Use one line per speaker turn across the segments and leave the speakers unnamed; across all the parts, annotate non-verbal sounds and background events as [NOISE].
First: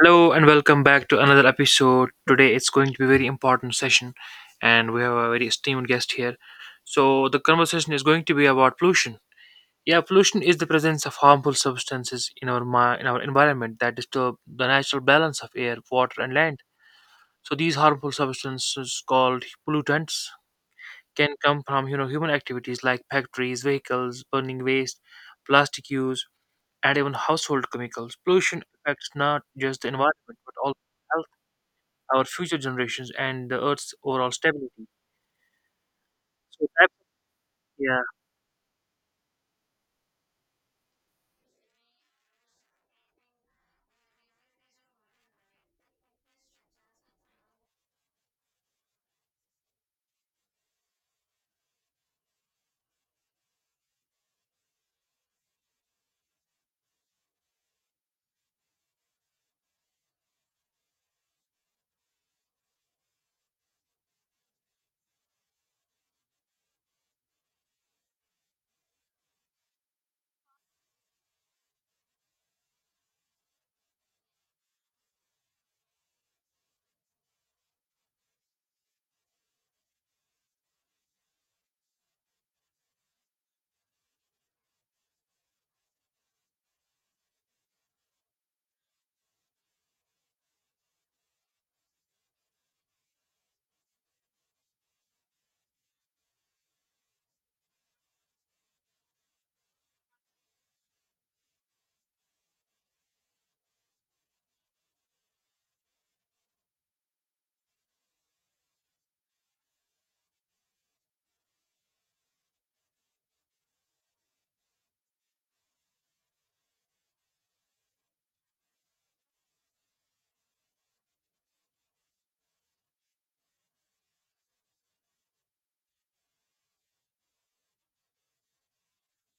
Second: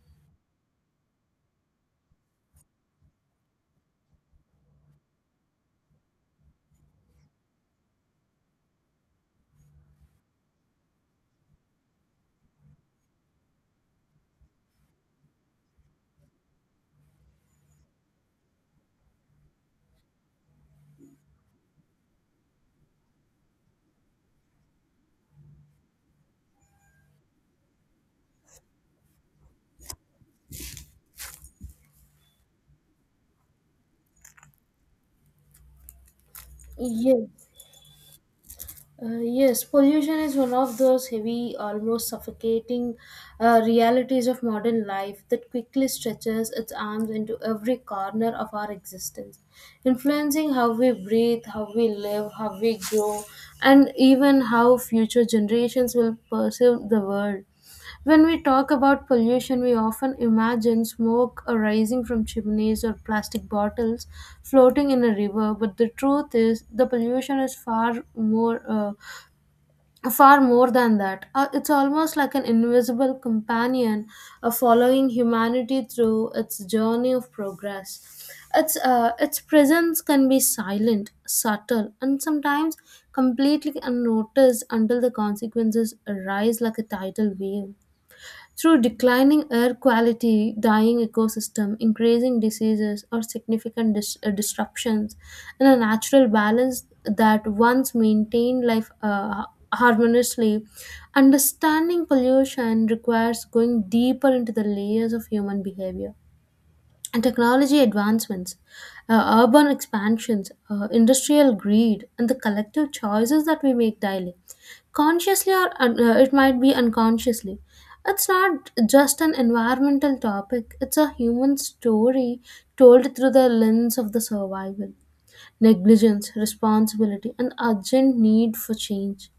Hello and welcome back to another episode. Today it's going to be a very important session and we have a very esteemed guest here. So the conversation is going to be about pollution. Yeah, pollution is the presence of harmful substances in our in our environment that disturb the natural balance of air, water and land. So these harmful substances called pollutants can come from you know human activities like factories, vehicles, burning waste, plastic use and even household chemicals. Pollution affects not just the environment but also health, our future generations, and the Earth's overall stability. So that's
Yes,
yeah,
yes, pollution is one of those heavy, almost suffocating realities of modern life that quickly stretches its arms into every corner of our existence, influencing how we breathe, how we live, how we grow, and even how future generations will perceive the world. When we talk about pollution, we often imagine smoke arising from chimneys or plastic bottles floating in a river, but the truth is the pollution is far more than that. It's almost like an invisible companion following humanity through its journey of progress. Its presence can be silent, subtle, and sometimes completely unnoticed until the consequences arise like a tidal wave through declining air quality, dying ecosystem, increasing diseases, or significant disruptions, and a natural balance that once maintained life harmoniously. Understanding pollution requires going deeper into the layers of human behavior and technology advancements, urban expansions, industrial greed, and the collective choices that we make daily, consciously or it might be unconsciously. It's not just an environmental topic, it's a human story told through the lens of the survival, negligence, responsibility, and urgent need for change.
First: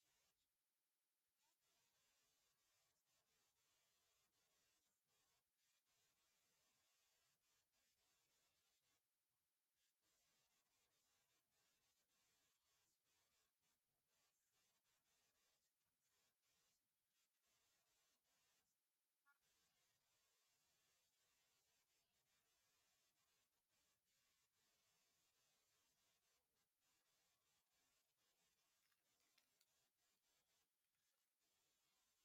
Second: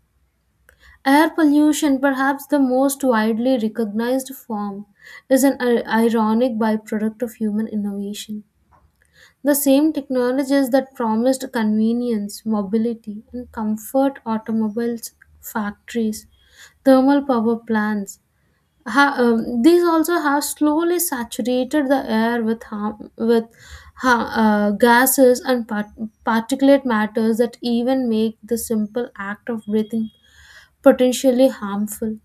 Air pollution, perhaps the most widely recognized form, is an ironic byproduct of human innovation, the same technologies that promised convenience, mobility, and comfort: automobiles, factories, thermal power plants. These also have slowly saturated the air with harm, with gases and particulate matters that even make the simple act of breathing potentially harmful.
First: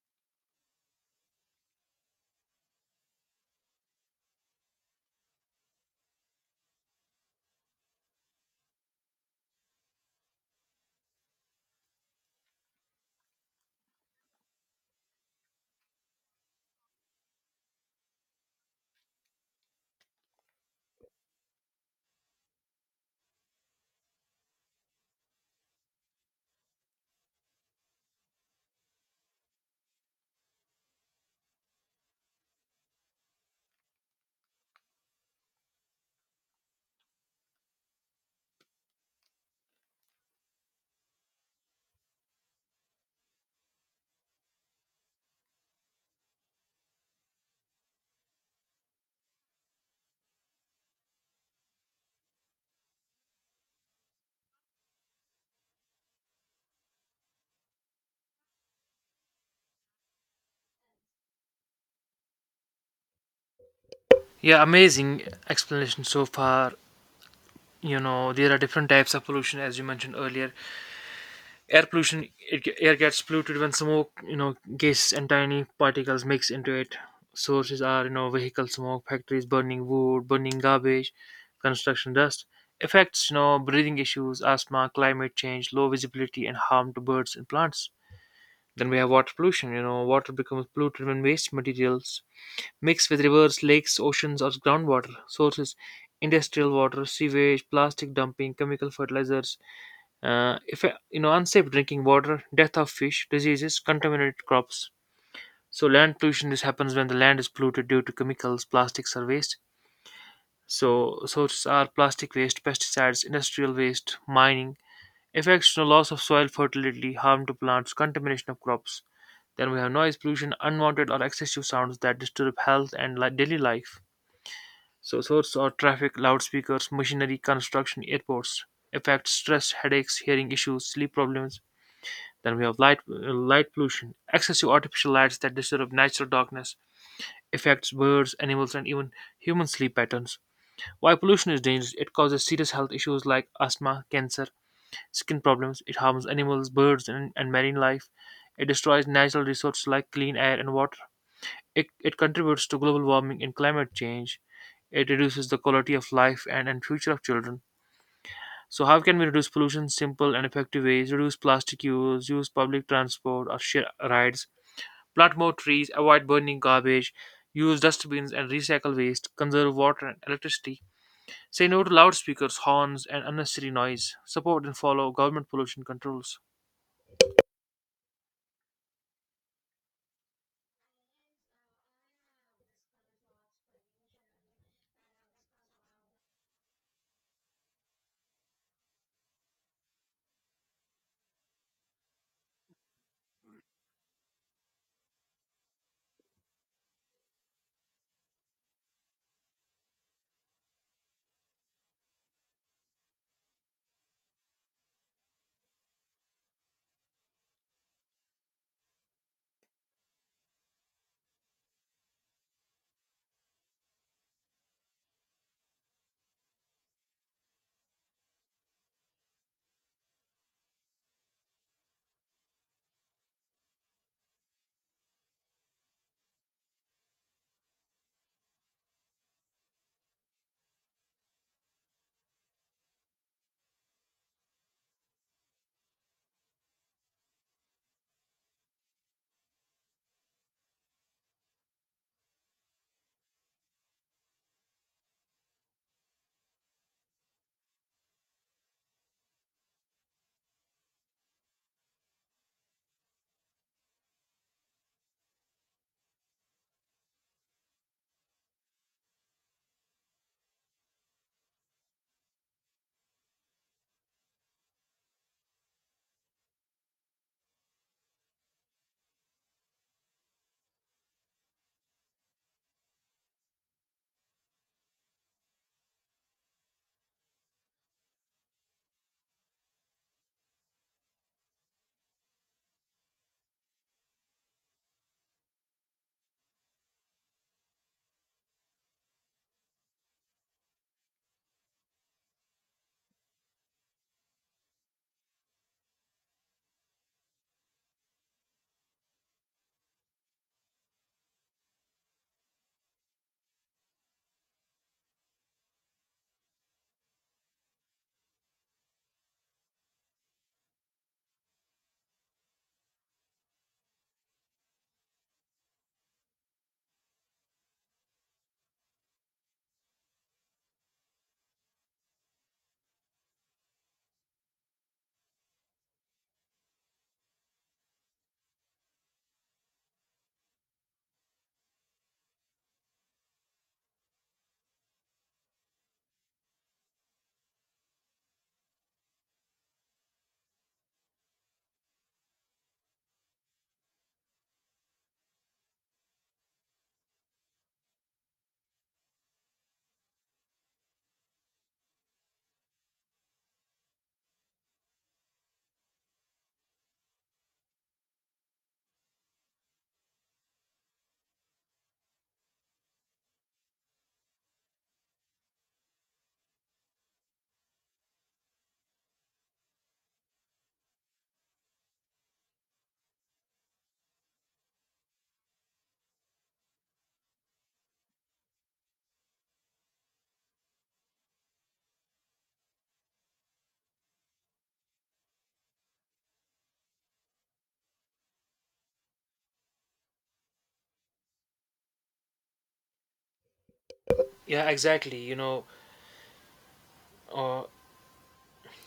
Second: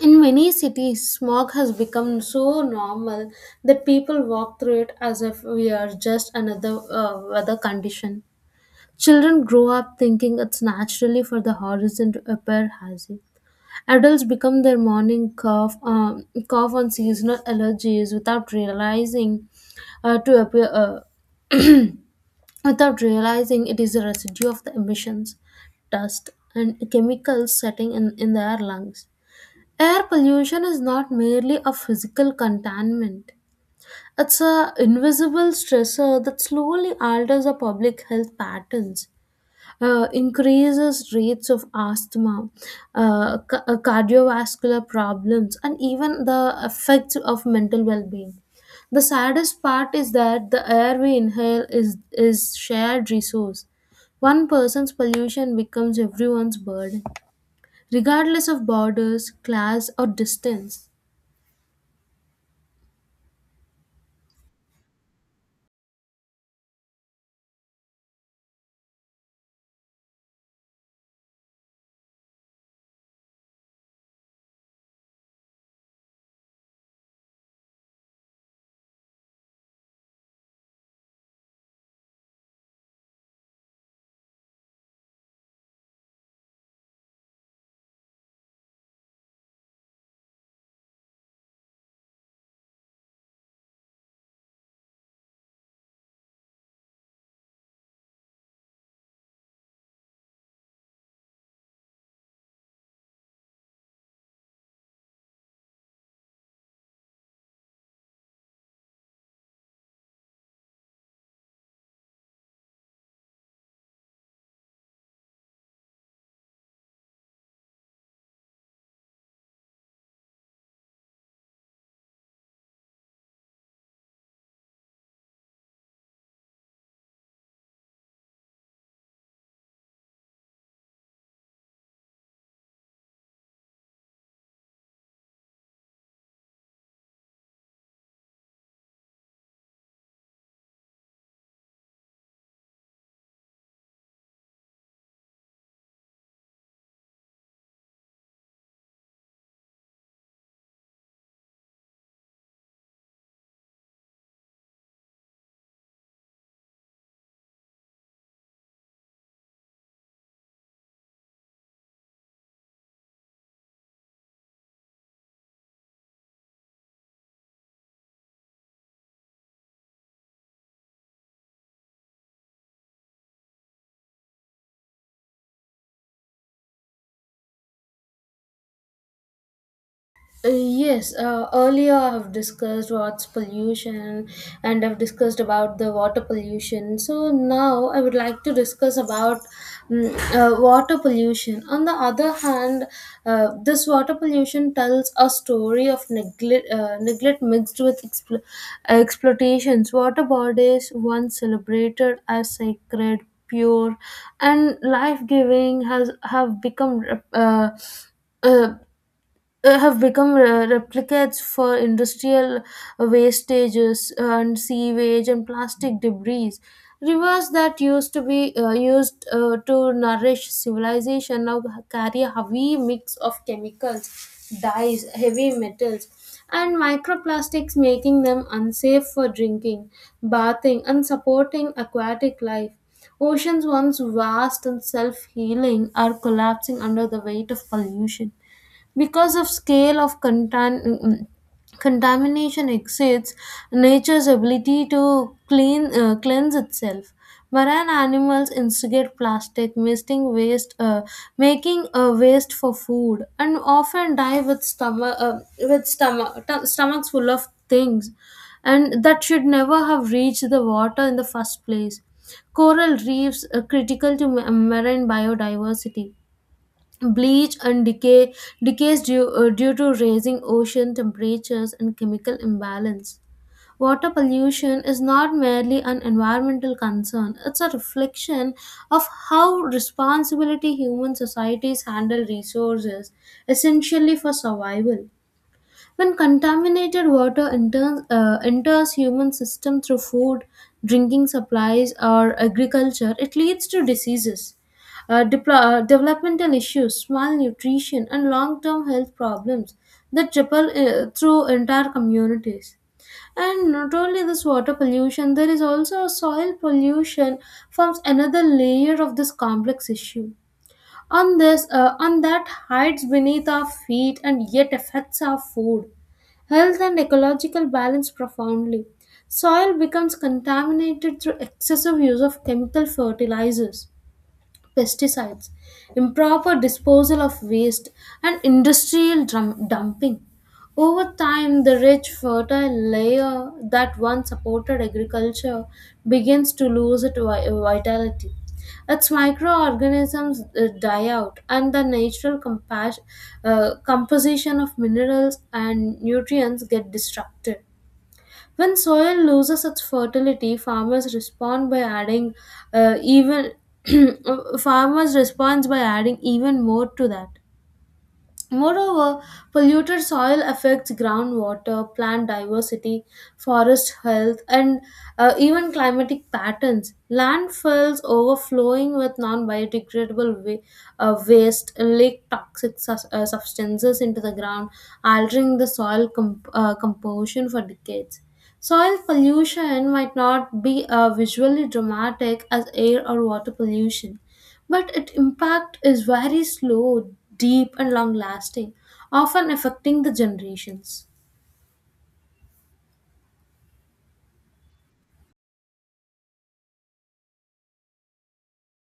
In many cities, smog has become so normal that people walk through it as if we are just another weather condition. Children grow up thinking it's naturally for the horizon to appear hazy. Adults become their morning cough on seasonal allergies without realizing to appear without realizing it is a residue of the emissions, dust, and chemicals setting in their lungs. Air pollution is not merely a physical contaminant. It's a invisible stressor that slowly alters the public health patterns, increases rates of asthma, cardiovascular problems, and even the effects of mental well-being. The saddest part is that the air we inhale is shared resource. One person's pollution becomes everyone's burden, regardless of borders, class, or distance.
yeah, amazing explanation so far. You know, there are different types of pollution, as you mentioned earlier. Air pollution, air gets polluted when smoke, you know, gases and tiny particles mix into it. Sources are, you know, vehicle smoke, factories burning wood, burning garbage, construction dust. Effects, you know, breathing issues, asthma, climate change, low visibility, and harm to birds and plants. Then we have water pollution. You know, water becomes polluted when waste materials mixed with rivers, lakes, oceans, or groundwater sources, industrial water, sewage, plastic dumping, chemical fertilizers, if you know, unsafe drinking water, death of fish, diseases, contaminated crops. So land pollution, this happens when the land is polluted due to chemicals, plastics or waste. So sources are plastic waste, pesticides, industrial waste, mining. Effects, no loss of soil fertility, harm to plants, contamination of crops. Then we have noise pollution, unwanted or excessive sounds that disturb health and daily life. So source are traffic, loudspeakers, machinery, construction, airports. Effects, stress, headaches, hearing issues, sleep problems. Then we have light pollution, excessive artificial lights that disturb natural darkness, affects birds, animals, and even human sleep patterns. Why pollution is dangerous? It causes serious health issues like asthma, cancer, skin problems. It harms animals, birds, and marine life. It destroys natural resources like clean air and water. It contributes to global warming and climate change. It reduces the quality of life and future of children. So how can we reduce pollution? Simple and effective ways: reduce plastic use, use public transport or share rides, plant more trees, avoid burning garbage, use dustbins and recycle waste, conserve water and electricity. Say no to loudspeakers, horns, and unnecessary noise. Support and follow government pollution controls.
Yes, earlier I have discussed what's pollution and I've discussed about the water pollution. So now I would like to discuss about water pollution. On the other hand, this water pollution tells a story of neglect, neglect mixed with exploitations. Water bodies, once celebrated as sacred, pure, and life giving, has have become. Uh, uh, have become replicates for industrial wastages and sewage and plastic debris. Rivers that used to be used to nourish civilization now carry a heavy mix of chemicals, dyes, heavy metals, and microplastics, making them unsafe for drinking, bathing, and supporting aquatic life. Oceans, once vast and self healing, are collapsing under the weight of pollution because of scale of contamination exceeds nature's ability to cleanse itself. Marine animals instigate plastic wasting waste making a waste for food and often die with stomachs full of things and that should never have reached the water in the first place. Coral reefs, are critical to marine biodiversity, bleach and decays due to raising ocean temperatures and chemical imbalance. Water pollution is not merely an environmental concern, it's a reflection of how responsibility human societies handle resources essentially for survival. When contaminated enters human system through food, drinking supplies, or agriculture, it leads to diseases, developmental issues, malnutrition, and long-term health problems that triple through entire communities. And not only this water pollution, there is also soil pollution forms another layer of this complex issue. On on that hides beneath our feet and yet affects our food, health, and ecological balance profoundly. Soil becomes contaminated through excessive use of chemical fertilizers, pesticides, improper disposal of waste, and industrial dumping. Over time, the rich, fertile layer that once supported agriculture begins to lose its vitality. Its microorganisms die out, and the natural composition of minerals and nutrients get disrupted. When soil loses its fertility, farmers respond by adding even [CLEARS THROAT] farmers responds by adding even more to that. Moreover, polluted soil affects groundwater, plant diversity, forest health, and even climatic patterns. Landfills overflowing with waste leak substances into the ground, altering the composition for decades. Soil pollution might not be visually dramatic as air or water pollution, but its impact is very slow, deep, and long lasting, often affecting the generations.
Yeah, exactly. You know, uh,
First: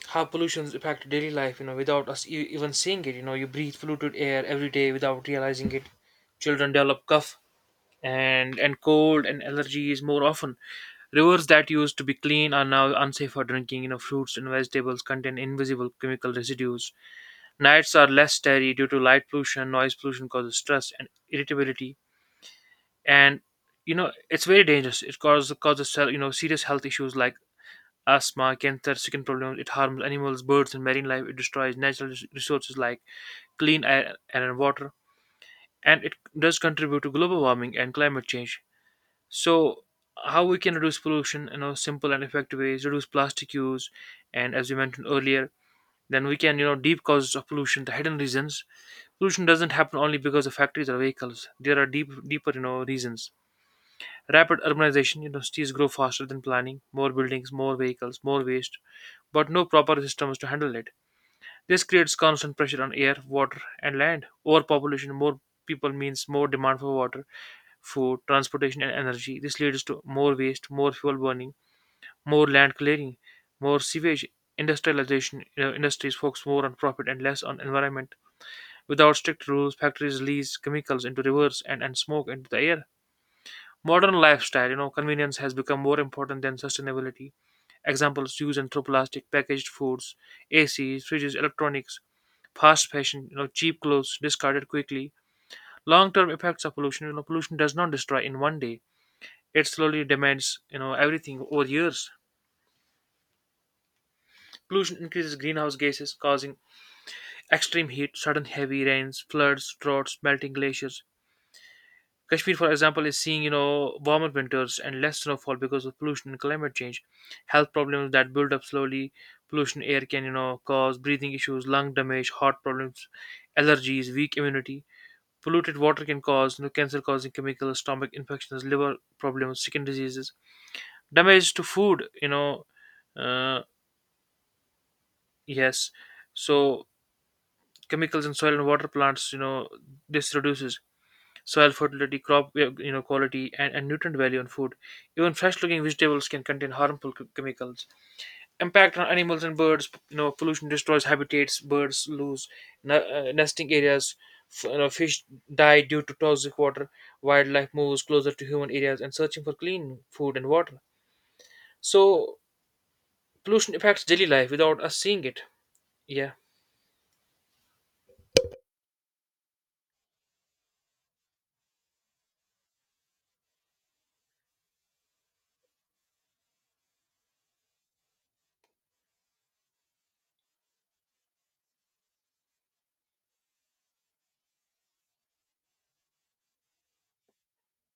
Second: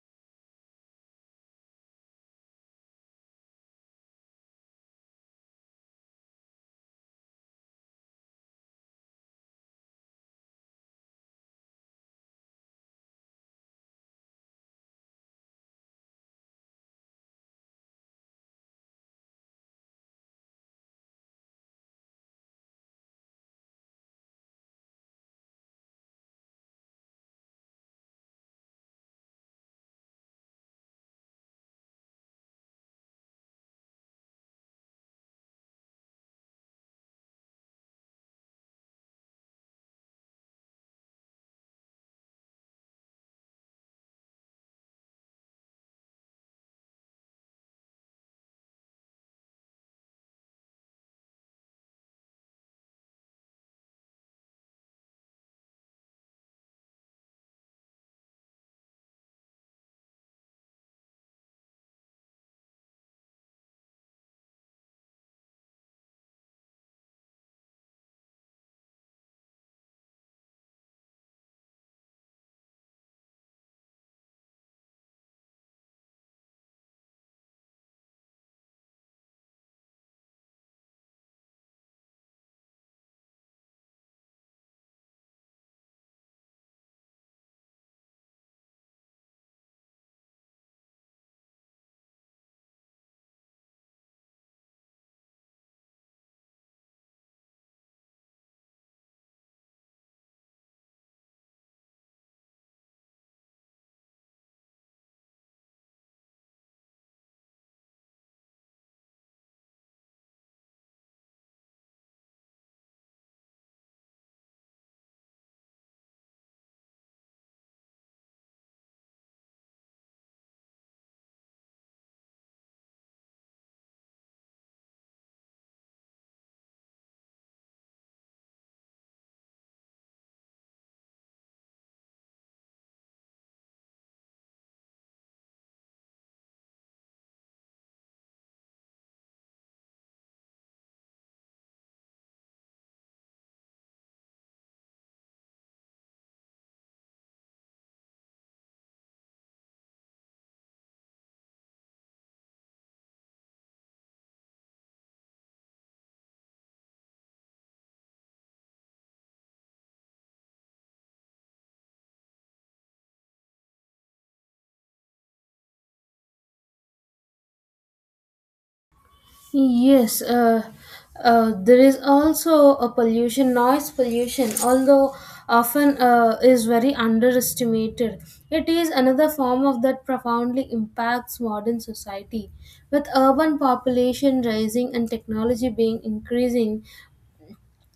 how pollution's impact daily life. You know, without us even seeing it. You know, you breathe polluted air every day without realizing it. Children develop cough, and cold and allergies more often. Rivers that used to be clean are now unsafe for drinking. You know, fruits and vegetables contain invisible chemical residues. Nights are less starry due to light pollution. Noise pollution causes stress and irritability, and you know it's very dangerous. It causes you know serious health issues like asthma, cancer, skin problems. It harms animals, birds, and marine life. It destroys natural resources like clean air and water, and it does contribute to global warming and climate change. So how we can reduce pollution? You know, simple and effective ways: reduce plastic use, and as we mentioned earlier, then we can you know deep causes of pollution, the hidden reasons. Pollution doesn't happen only because of factories or vehicles. There are deep, deeper you know reasons. Rapid urbanization: you know, cities grow faster than planning. More buildings, more vehicles, more waste, but no proper systems to handle it. This creates constant pressure on air, water, and land. Overpopulation: more people means more demand for water, food, transportation, and energy. This leads to more waste, more fuel burning, more land clearing, more sewage, industrialization. You know, industries focus more on profit and less on environment. Without strict rules, factories release chemicals into rivers and smoke into the air. Modern lifestyle, you know, convenience has become more important than sustainability. Examples used and through plastic, packaged foods, ACs, fridges, electronics, fast fashion, you know, cheap clothes discarded quickly. Long-term effects of pollution, you know, pollution does not destroy in one day. It slowly demands, you know, everything over years. Pollution increases greenhouse gases, causing extreme heat, sudden heavy rains, floods, droughts, melting glaciers. Kashmir, for example, is seeing you know warmer winters and less snowfall because of pollution and climate change. Health problems that build up slowly, pollution air can you know cause breathing issues, lung damage, heart problems, allergies, weak immunity. Polluted water can cause you know cancer-causing chemicals, stomach infections, liver problems, skin diseases. Damage to food, you know, uh, yes. So chemicals in soil and water plants, you know, this reduces soil fertility, crop quality, and nutrient value in food. Even fresh-looking vegetables can contain harmful chemicals. Impact on animals and birds. You know, pollution destroys habitats. Birds lose nesting areas. Fish die due to toxic water. Wildlife moves closer to human areas and searching for clean food and water. So pollution affects daily life without us seeing it. Yeah.
Yes, there is also a pollution, noise pollution, although often is very underestimated. It is another form of that profoundly impacts modern society. With urban population rising and technology being increasing,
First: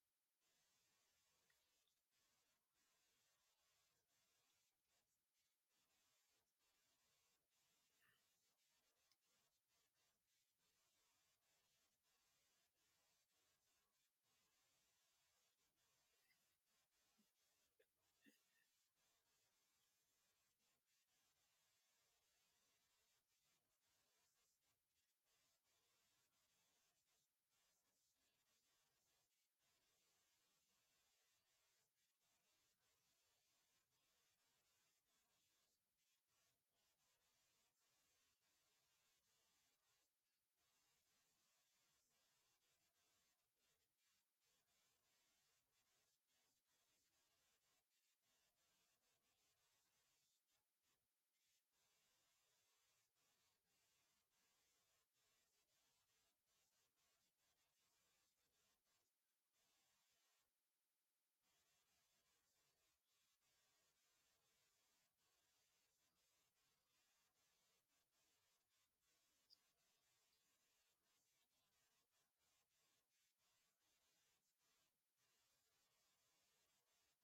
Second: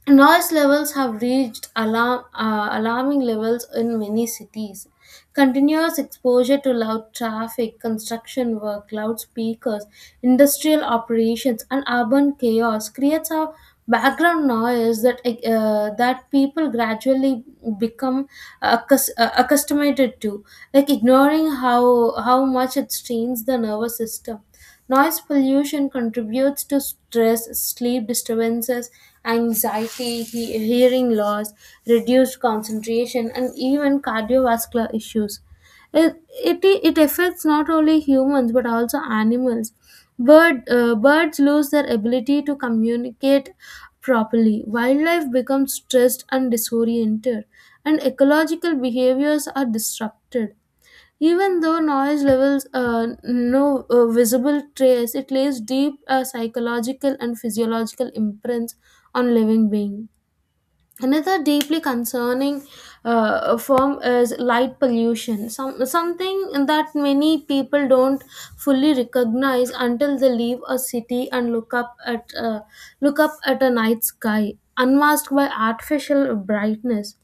noise levels have reached alarming levels in many cities. Continuous exposure to loud traffic, construction work, loudspeakers, industrial operations, and urban chaos creates a background noise that that people gradually become accustomed to, like ignoring how much it strains the nervous system. Noise pollution contributes to stress, sleep disturbances, anxiety, hearing loss, reduced concentration, and even cardiovascular issues. It affects not only humans but also animals. Birds lose their ability to communicate properly. Wildlife becomes stressed and disoriented, and ecological behaviors are disrupted. Even though noise levels no visible trace, it leaves deep psychological and physiological imprints on living being. Another deeply concerning form is light pollution, something that many people don't fully recognize until they leave a city and look up at a night sky unmasked by artificial brightness.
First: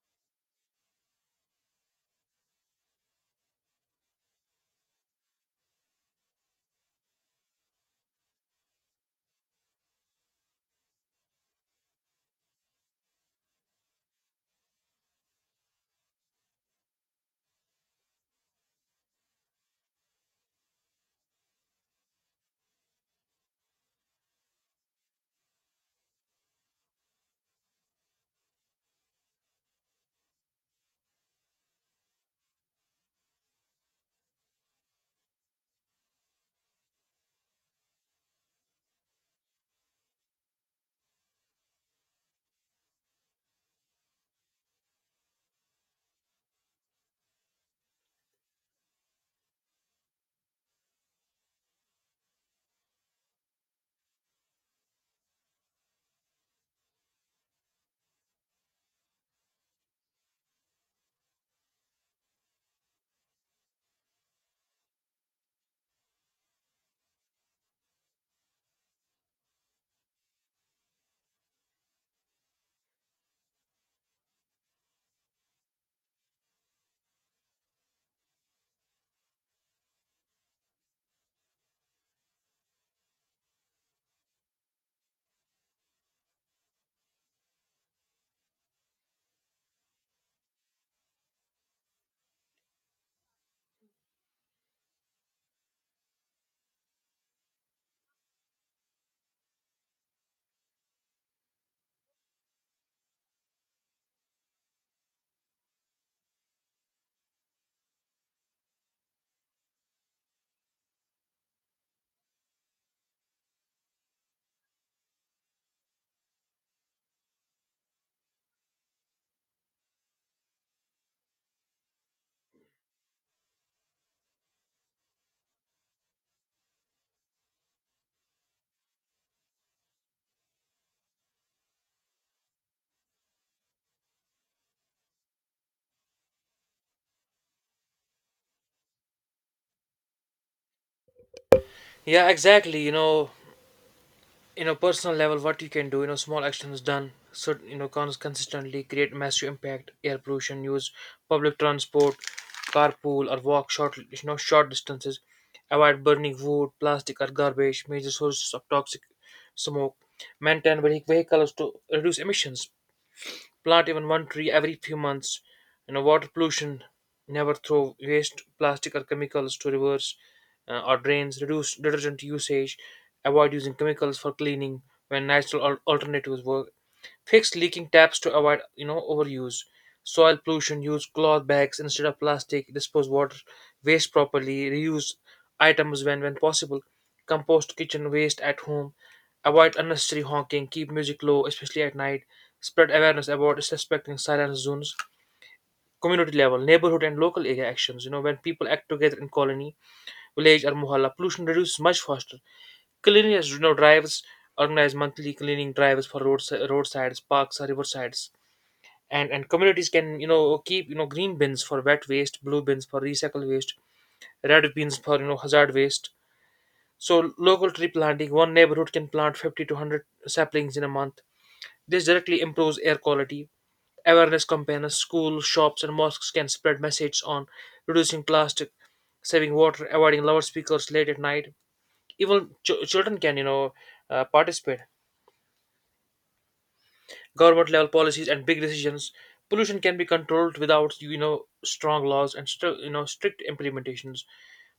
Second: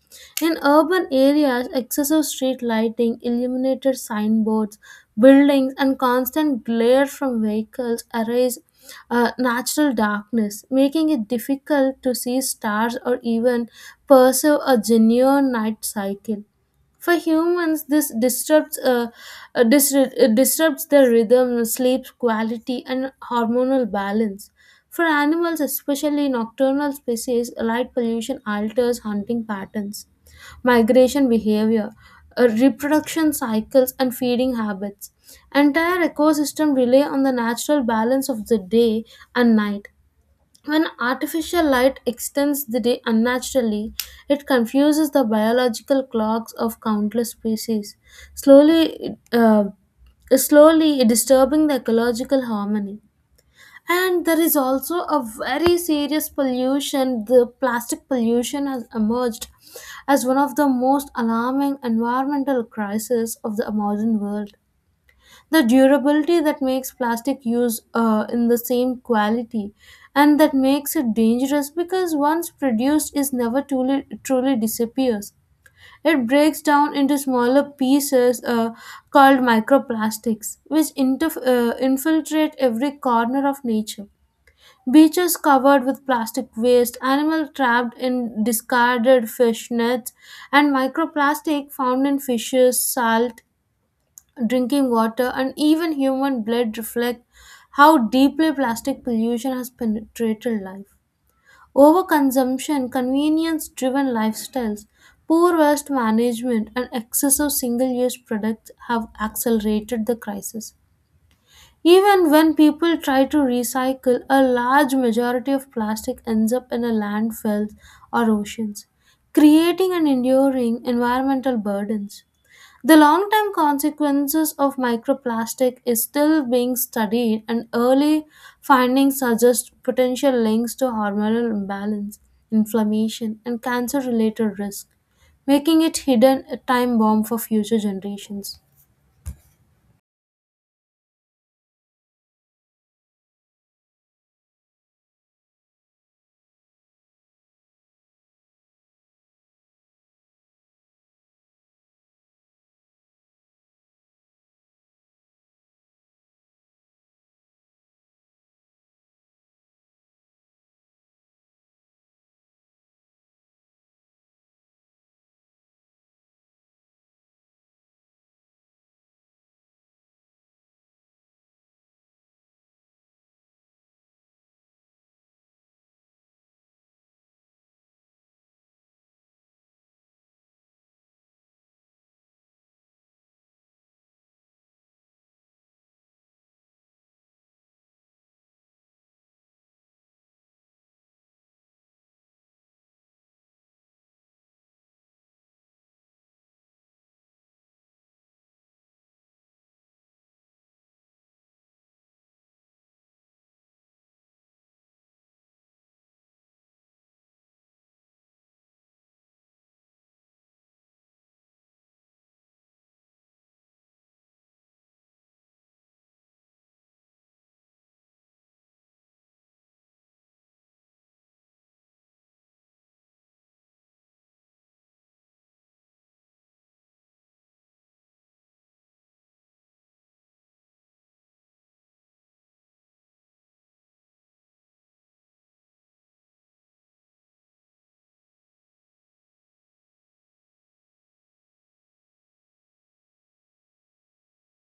In urban areas, excessive street lighting, illuminated signboards, buildings, and constant glare from vehicles erase natural darkness, making it difficult to see stars or even perceive a genuine night cycle. For humans, this disrupts their rhythm, sleep quality, and hormonal balance. For animals, especially nocturnal species, light pollution alters hunting patterns, migration behavior, reproduction cycles, and feeding habits. Entire ecosystem rely on the natural balance of the day and night. When artificial light extends the day unnaturally, it confuses the biological clocks of countless species, slowly, uh, slowly disturbing the ecological harmony. And there is also a very serious pollution. The plastic pollution has emerged as one of the most alarming environmental crises of the modern world. The durability that makes plastic use in the same quality and that makes it dangerous because once produced is never truly disappears. It breaks down into smaller pieces called microplastics, which infiltrate every corner of nature. Beaches covered with plastic waste, animals trapped in discarded fish nets, and microplastic found in fishes, salt, drinking water, and even human blood reflect how deeply plastic pollution has penetrated life. Overconsumption, convenience driven lifestyles, poor waste management, and excessive single use products have accelerated the crisis. Even when people try to recycle, a large majority of plastic ends up in a landfills or oceans, creating and enduring environmental burdens. The long term consequences of microplastic is still being studied, and early findings suggest potential links to hormonal imbalance, inflammation, and cancer related risk, making it hidden a time bomb for future generations.
Yeah, exactly. You know personal level what you can do, you know, small actions done so you know consistently create massive impact. Air pollution, use public transport, carpool or walk short, you know, short distances, avoid burning wood, plastic or garbage, major sources of toxic smoke, maintain vehicles to reduce emissions. Plant even one tree every few months. You know, water pollution. Never throw waste, plastic, or chemicals to rivers or drains. Reduce detergent usage. Avoid using chemicals for cleaning when natural alternatives work. Fix leaking taps to avoid you know overuse. Soil pollution. Use cloth bags instead of plastic. Dispose water waste properly. Reuse items when possible. Compost kitchen waste at home. Avoid unnecessary honking. Keep music low, especially at night. Spread awareness about respecting silence zones. Community level, neighborhood and local area actions. You know, when people act together in colony, village or mohalla, pollution reduces much faster. Cleanliness, you know, drives, organize monthly cleaning drives for roads, roadsides, parks, or riversides, and communities can you know keep you know green bins for wet waste, blue bins for recycle waste, red bins for you know hazard waste. So local tree planting, one neighborhood can plant 50 to 100 saplings in a month. This directly improves air quality. Awareness campaigns, schools, shops and mosques can spread messages on reducing plastic, saving water, avoiding loudspeakers late at night. Even children can you know participate. Government level policies and big decisions, pollution can be controlled without you know strong laws and strict implementations.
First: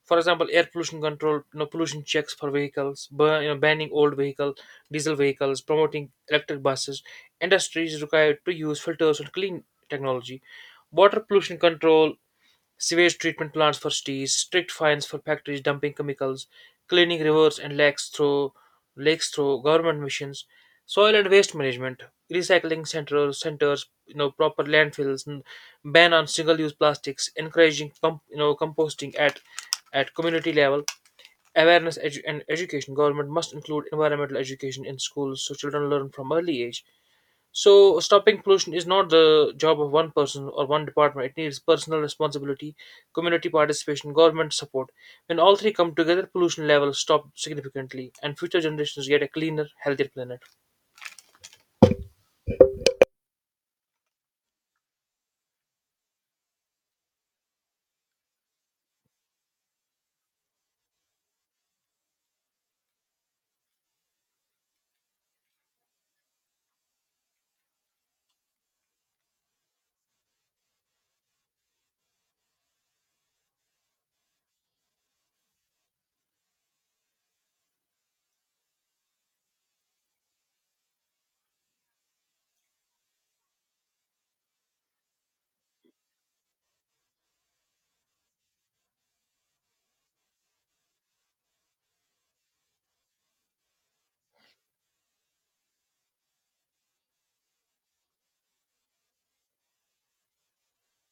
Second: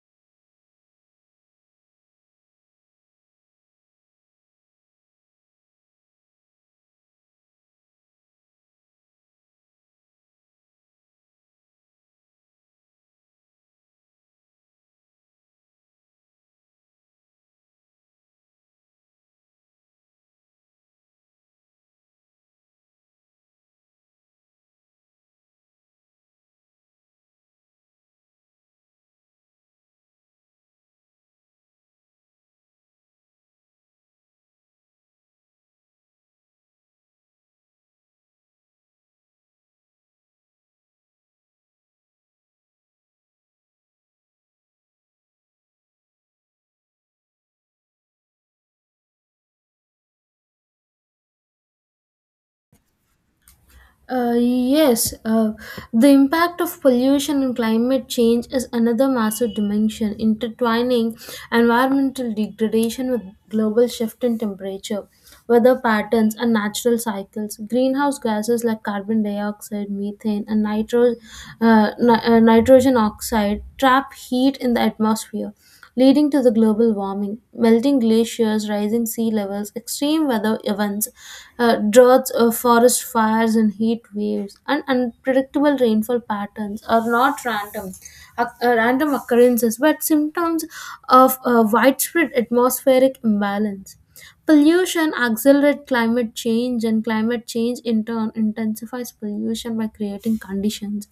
For example, air pollution control, you know, pollution checks for vehicles, burn, you know, banning old vehicle, diesel vehicles, promoting electric buses, industries required to use filters and clean technology. Water pollution control, sewage treatment plants for cities, strict fines for factories dumping chemicals, cleaning rivers and lakes through government missions, soil and waste management, recycling centers, you know, proper landfills, n- ban on single-use plastics, encouraging composting at community level, awareness and education. Government must include environmental education in schools so children learn from early age. So stopping pollution is not the job of one person or one department. It needs personal responsibility, community participation, government support. When all three come together, pollution levels stop significantly, and future generations get a cleaner, healthier planet.
Yes, the impact of pollution and climate change is another massive dimension, intertwining environmental degradation with global shift in temperature, weather patterns, and natural cycles. Greenhouse gases like carbon dioxide, methane, and nitrogen oxide trap heat in the atmosphere leading to the global warming, melting glaciers, rising sea levels, extreme weather events, droughts, forest fires, and heat waves, and unpredictable rainfall patterns are not random occurrences, but symptoms of widespread atmospheric imbalance. Pollution accelerates climate change, and climate change in turn intensifies pollution by creating conditions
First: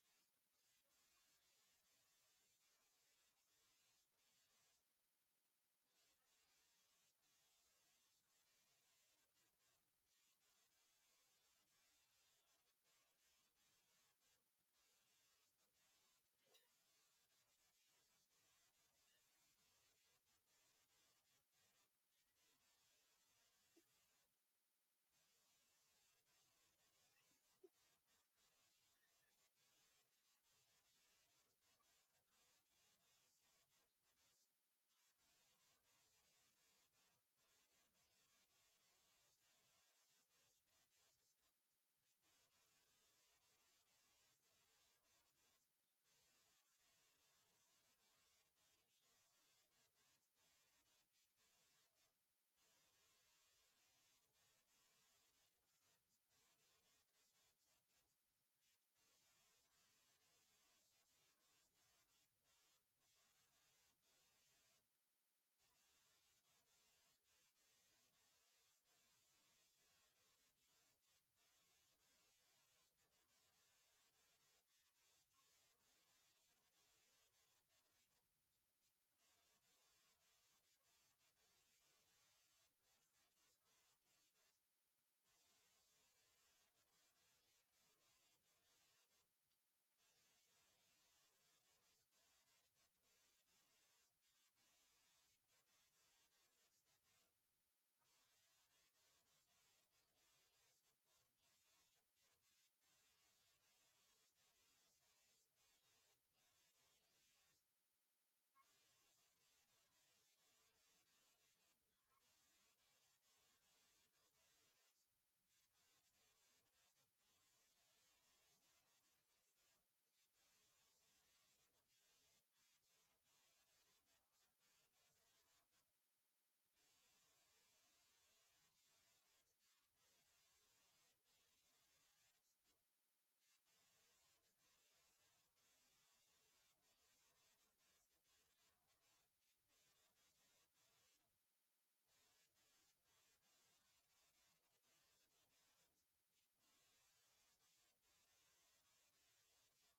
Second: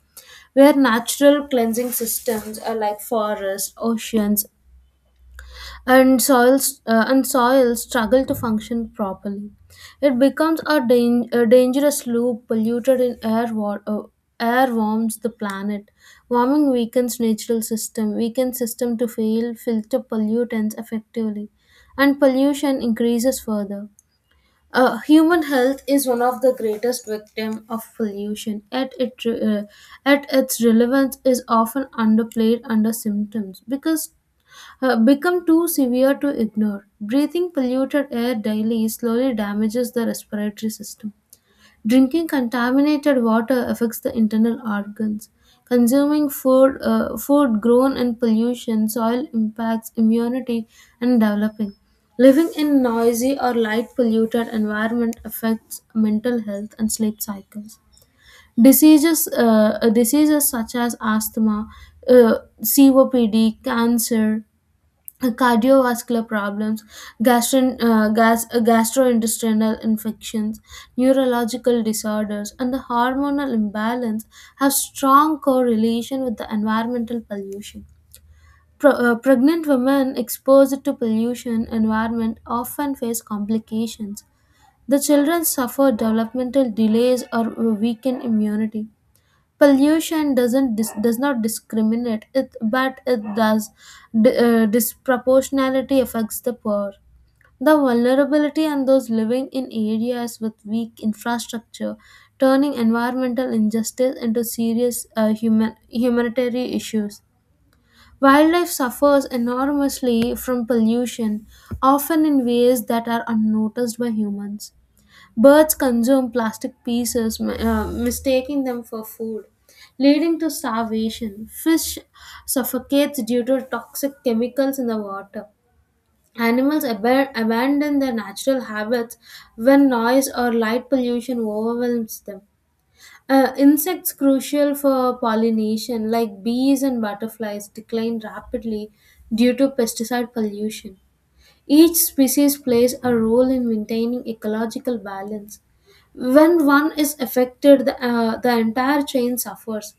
where natural cleansing systems are like forests, oceans, and soils struggle to function properly. It becomes a, dang- a dangerous loop. Polluted in air warms the planet. Warming weakens natural system, weakens system to fail filter pollutants effectively, and pollution increases further. Human health is one of the greatest victim of pollution, yet its relevance is often underplayed under symptoms because become too severe to ignore. Breathing polluted air daily slowly damages the respiratory system. Drinking contaminated water affects the internal organs. Consuming food grown in pollution soil impacts immunity and developing. Living in noisy or light polluted environment affects mental health and sleep cycles. Diseases such as asthma, COPD, cancer, cardiovascular problems, gastrointestinal infections, neurological disorders, and the hormonal imbalance have strong correlation with the environmental pollution. Pregnant women exposed to pollution environment often face complications. The children suffer developmental delays or weakened immunity. Pollution does not discriminate it, but it does disproportionality affects the poor, the vulnerability, and those living in areas with weak infrastructure, turning environmental injustice into serious human humanitarian issues. Wildlife suffers enormously from pollution, often in ways that are unnoticed by humans. Birds consume plastic pieces, mistaking them for food, leading to starvation. Fish suffocates due to toxic chemicals in the water. Animals abandon their natural habits when noise or light pollution overwhelms them. Insects crucial for pollination, like bees and butterflies, decline rapidly due to pesticide pollution. Each species plays a role in maintaining ecological balance. When one is affected, the entire chain suffers.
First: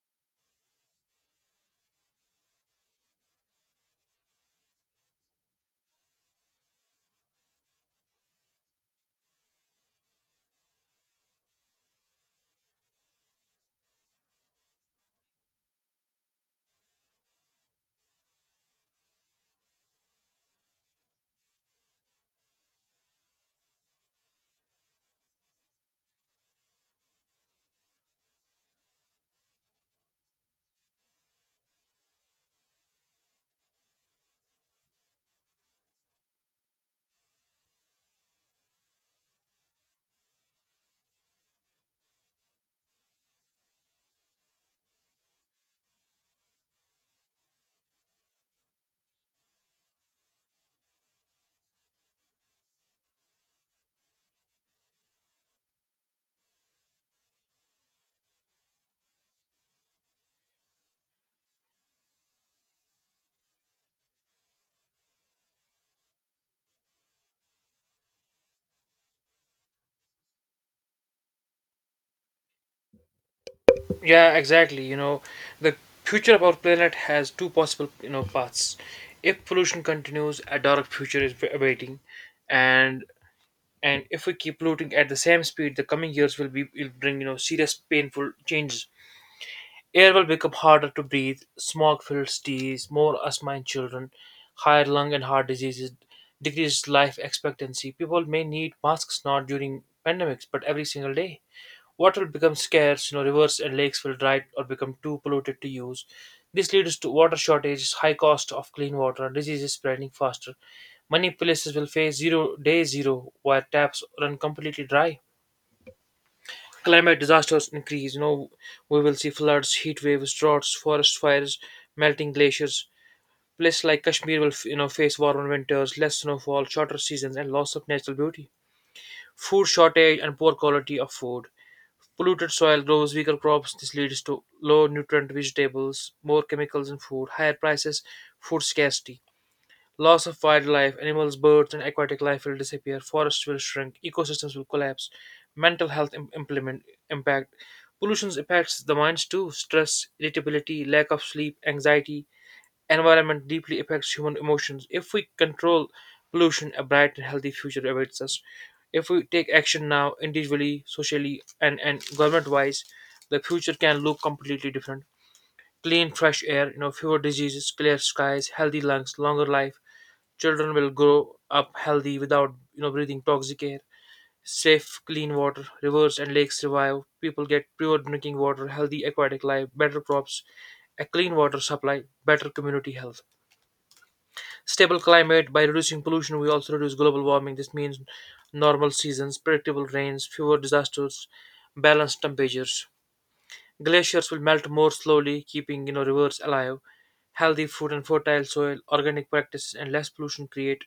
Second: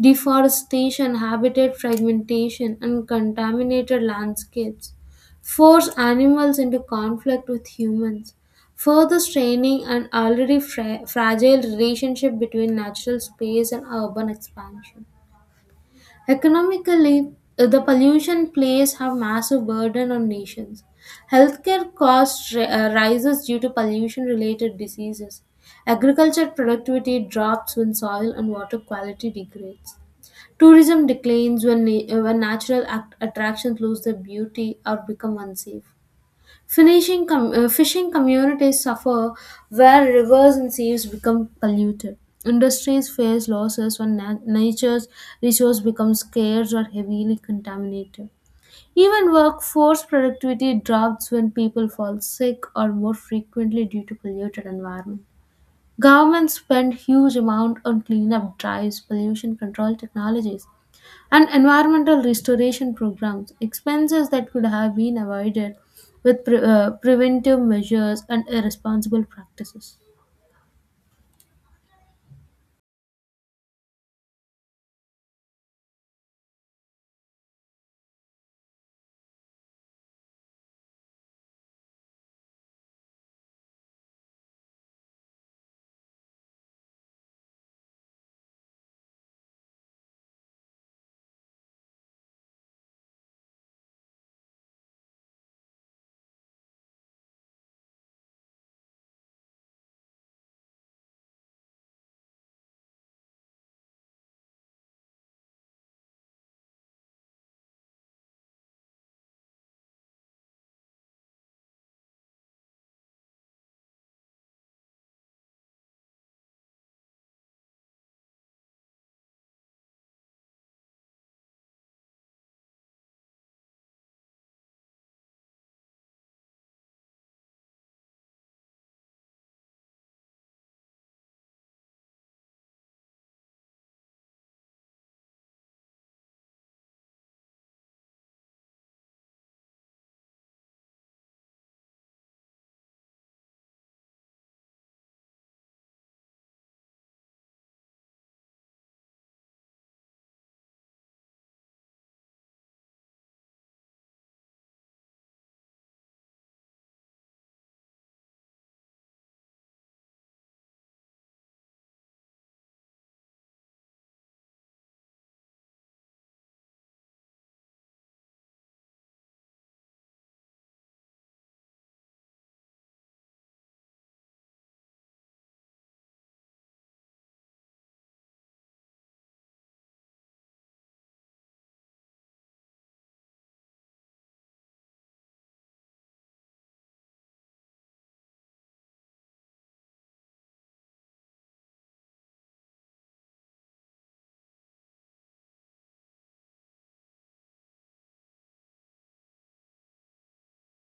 Deforestation, habitat fragmentation, and contaminated landscapes force animals into conflict with humans, further straining an already fragile relationship between natural space and urban expansion. Economically, the pollution plays have massive burden on nations. Healthcare costs rises due to pollution-related diseases. Agriculture productivity drops when soil and water quality degrades. Tourism declines when, when natural attractions lose their beauty or become unsafe. Fishing communities suffer where rivers and seas become polluted. Industries face losses when nature's resource becomes scarce or heavily contaminated. Even workforce productivity drops when people fall sick or more frequently due to polluted environment. Governments spend huge amount on cleanup drives, pollution control technologies, and environmental restoration programs, expenses that could have been avoided with preventive measures and irresponsible practices.
Yeah, exactly. You know, the future of our planet has two possible, you know, paths. If pollution continues, a dark future is awaiting, and and if we keep polluting at the same speed, the coming years will bring you know serious, painful changes. Air will become harder to breathe, smog fills teas, more asthma in children, higher lung and heart diseases, decreased life expectancy. People may need masks not during pandemics, but every single day. Water will become scarce, you know, rivers and lakes will dry or become too polluted to use. This leads to water shortages, high cost of clean water, diseases spreading faster. Many places will face zero day zero where taps run completely dry. Climate disasters increase. You know, we will see floods, heat waves, droughts, forest fires, melting glaciers. Places like Kashmir will, face warmer winters, less snowfall, shorter seasons, and loss of natural beauty. Food shortage and poor quality of food. Polluted soil grows weaker crops. This leads to low nutrient vegetables, more chemicals in food, higher prices, food scarcity. Loss of wildlife, animals, birds, and aquatic life will disappear. Forests will shrink. Ecosystems will collapse. Mental health im- implement impact. Pollution impacts the minds too. Stress, irritability, lack of sleep, anxiety. Environment deeply affects human emotions. If we control pollution, a bright and healthy future awaits us. If we take action now, individually, socially, and government-wise, the future can look completely different. Clean, fresh air, you know, fewer diseases, clear skies, healthy lungs, longer life. Children will grow up healthy without you know breathing toxic air. Safe, clean water, rivers and lakes revive. People get pure drinking water, healthy aquatic life, better crops, a clean water supply, better community health. Stable climate, by reducing pollution, we also reduce global warming. This means normal seasons, predictable rains, fewer disasters, balanced temperatures. Glaciers will melt more slowly, keeping you know rivers alive. Healthy food and fertile soil, organic practices, and less pollution create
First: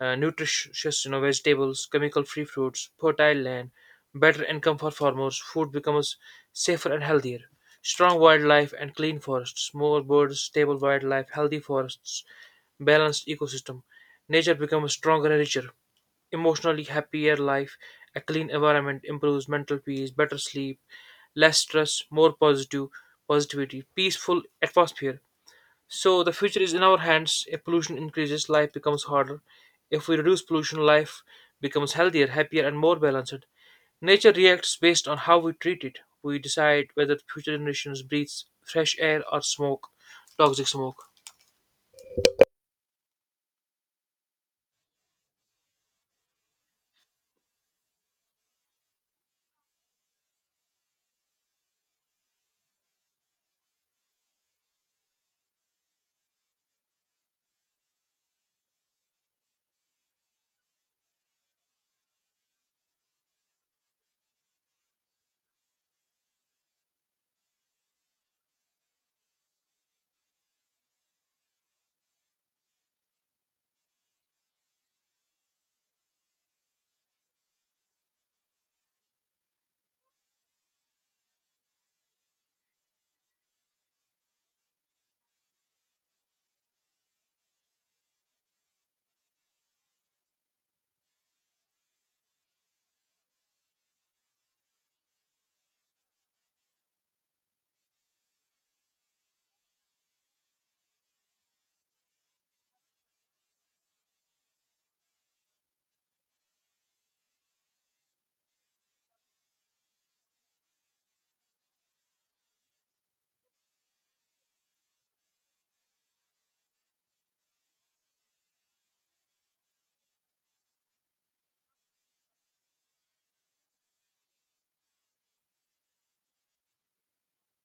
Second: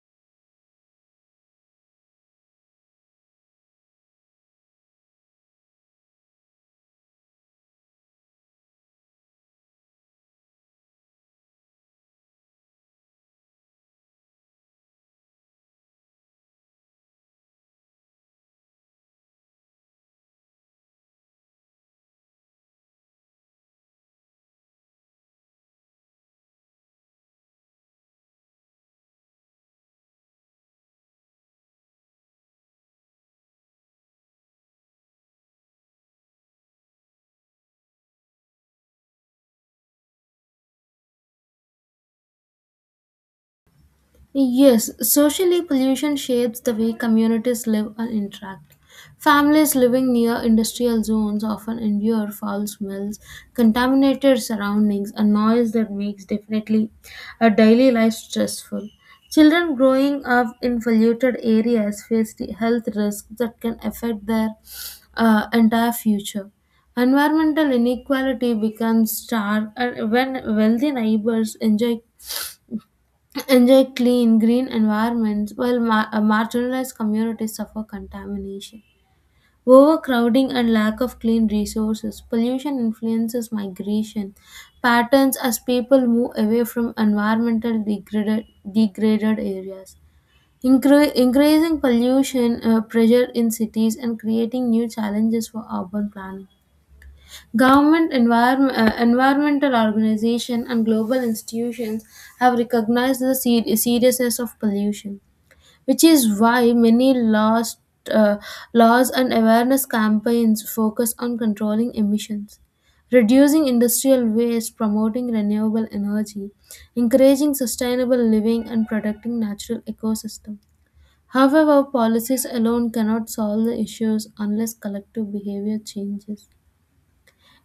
nutritious you know vegetables, chemical free fruits, fertile land, better income for farmers. Food becomes safer and healthier. Strong wildlife and clean forests, more birds, stable wildlife, healthy forests, balanced ecosystem, nature becomes stronger and richer. Emotionally happier life, a clean environment improves mental peace, better sleep, less stress, more positive positivity, peaceful atmosphere. So the future is in our hands. If pollution increases, life becomes harder. If we reduce pollution, life becomes healthier, happier, and more balanced. Nature reacts based on how we treat it. We decide whether future generations breathe fresh air or smoke toxic smoke.
Yes, socially, pollution shapes the way communities live and interact. Families living near industrial zones often endure foul smells, contaminated surroundings, and noise that makes definitely a daily life stressful. Children growing up in polluted areas face the health risks that can affect their entire future. Environmental inequality becomes stark and when wealthy neighbors enjoy clean, green environments while marginalized communities suffer contamination. Overcrowding and lack of clean resources, pollution influences migration patterns as people move away from environmental degraded areas. Increasing pollution pressure in cities and creating new challenges for urban planning. Government, environmental organizations, and global institutions have recognized the seriousness of pollution, which is why many laws, uh, laws and awareness campaigns focus on controlling emissions, reducing industrial waste, promoting renewable energy, encouraging sustainable living, and protecting natural ecosystems. However, policies alone cannot solve the issues unless collective behavior changes.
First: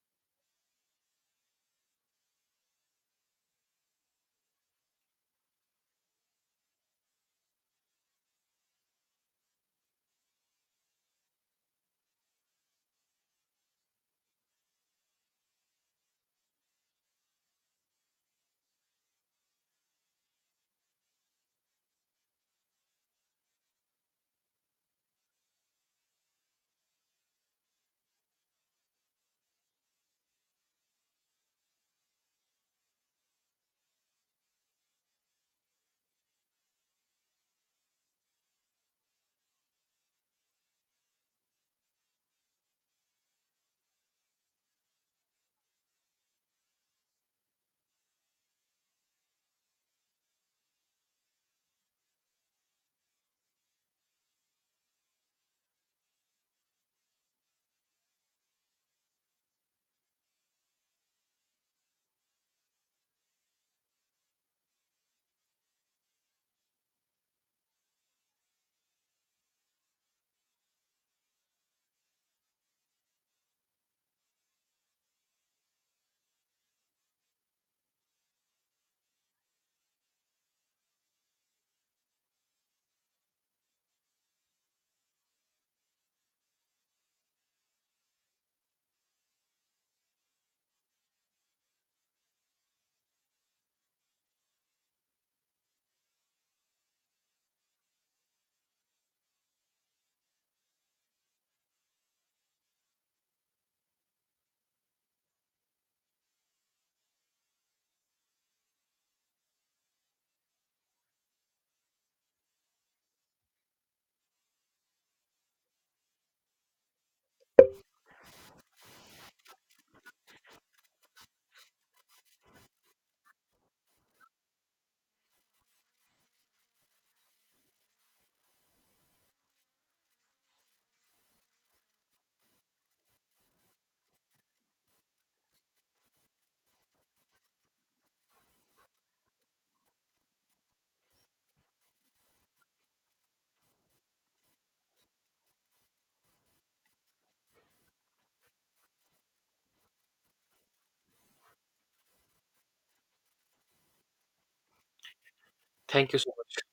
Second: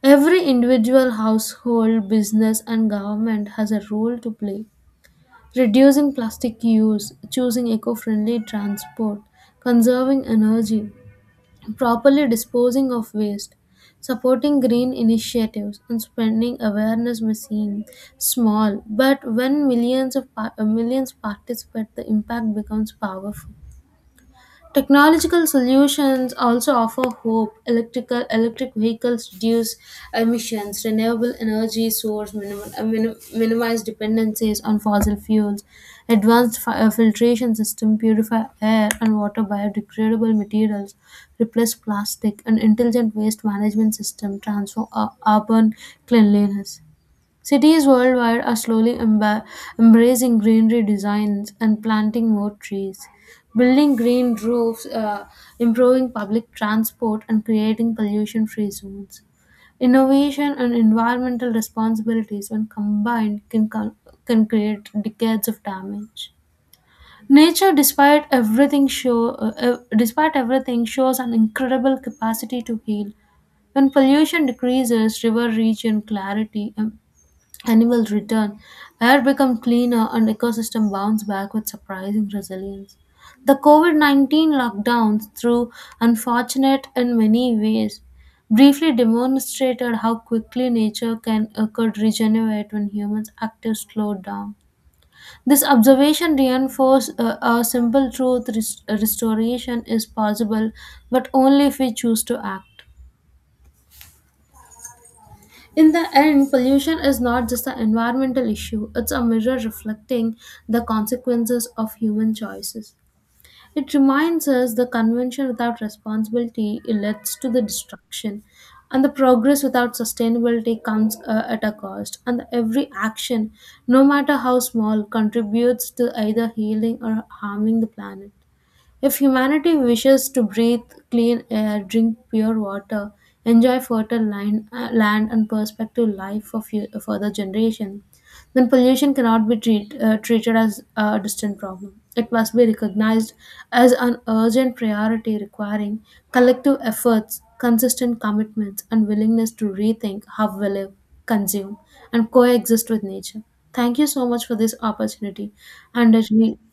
Every individual, household, business, and government has a role to play. Reducing plastic use, choosing eco friendly transport, conserving energy, properly disposing of waste, supporting green initiatives, and spreading awareness may seem small, but when millions participate, the impact becomes powerful. Technological solutions also offer hope. Electric vehicles reduce emissions, renewable energy source minimize dependencies on fossil fuels, advanced filtration system purify air and water biodegradable materials, replace plastic, and intelligent waste management system transform urban cleanliness. Cities worldwide are slowly embracing greenery designs and planting more trees, building green roofs, improving public transport, and creating pollution free zones. Innovation and environmental responsibilities, when combined, can create decades of damage. Nature, despite everything, despite everything, shows an incredible capacity to heal. When pollution decreases, river reach in clarity, and animals return, air become cleaner, and ecosystem bounce back with surprising resilience. The COVID 19 lockdowns, through unfortunate in many ways, briefly demonstrated how quickly nature can could regenerate when humans' active slowed down. This observation reinforced a simple truth, restoration is possible, but only if we choose to act. In the end, pollution is not just an environmental issue, it's a mirror reflecting the consequences of human choices. It reminds us the convention without responsibility leads to the destruction, and the progress without sustainability comes at a cost. And every action, no matter how small, contributes to either healing or harming the planet. If humanity wishes to breathe clean air, drink pure water, enjoy fertile land, and perspective life for further generation, then pollution cannot be treated as a distant problem. It must be recognized as an urgent priority requiring collective efforts, consistent commitments, and willingness to rethink how we live, consume, and coexist with nature. Thank you so much for this opportunity,
Thank
and
you
it
so
really
much.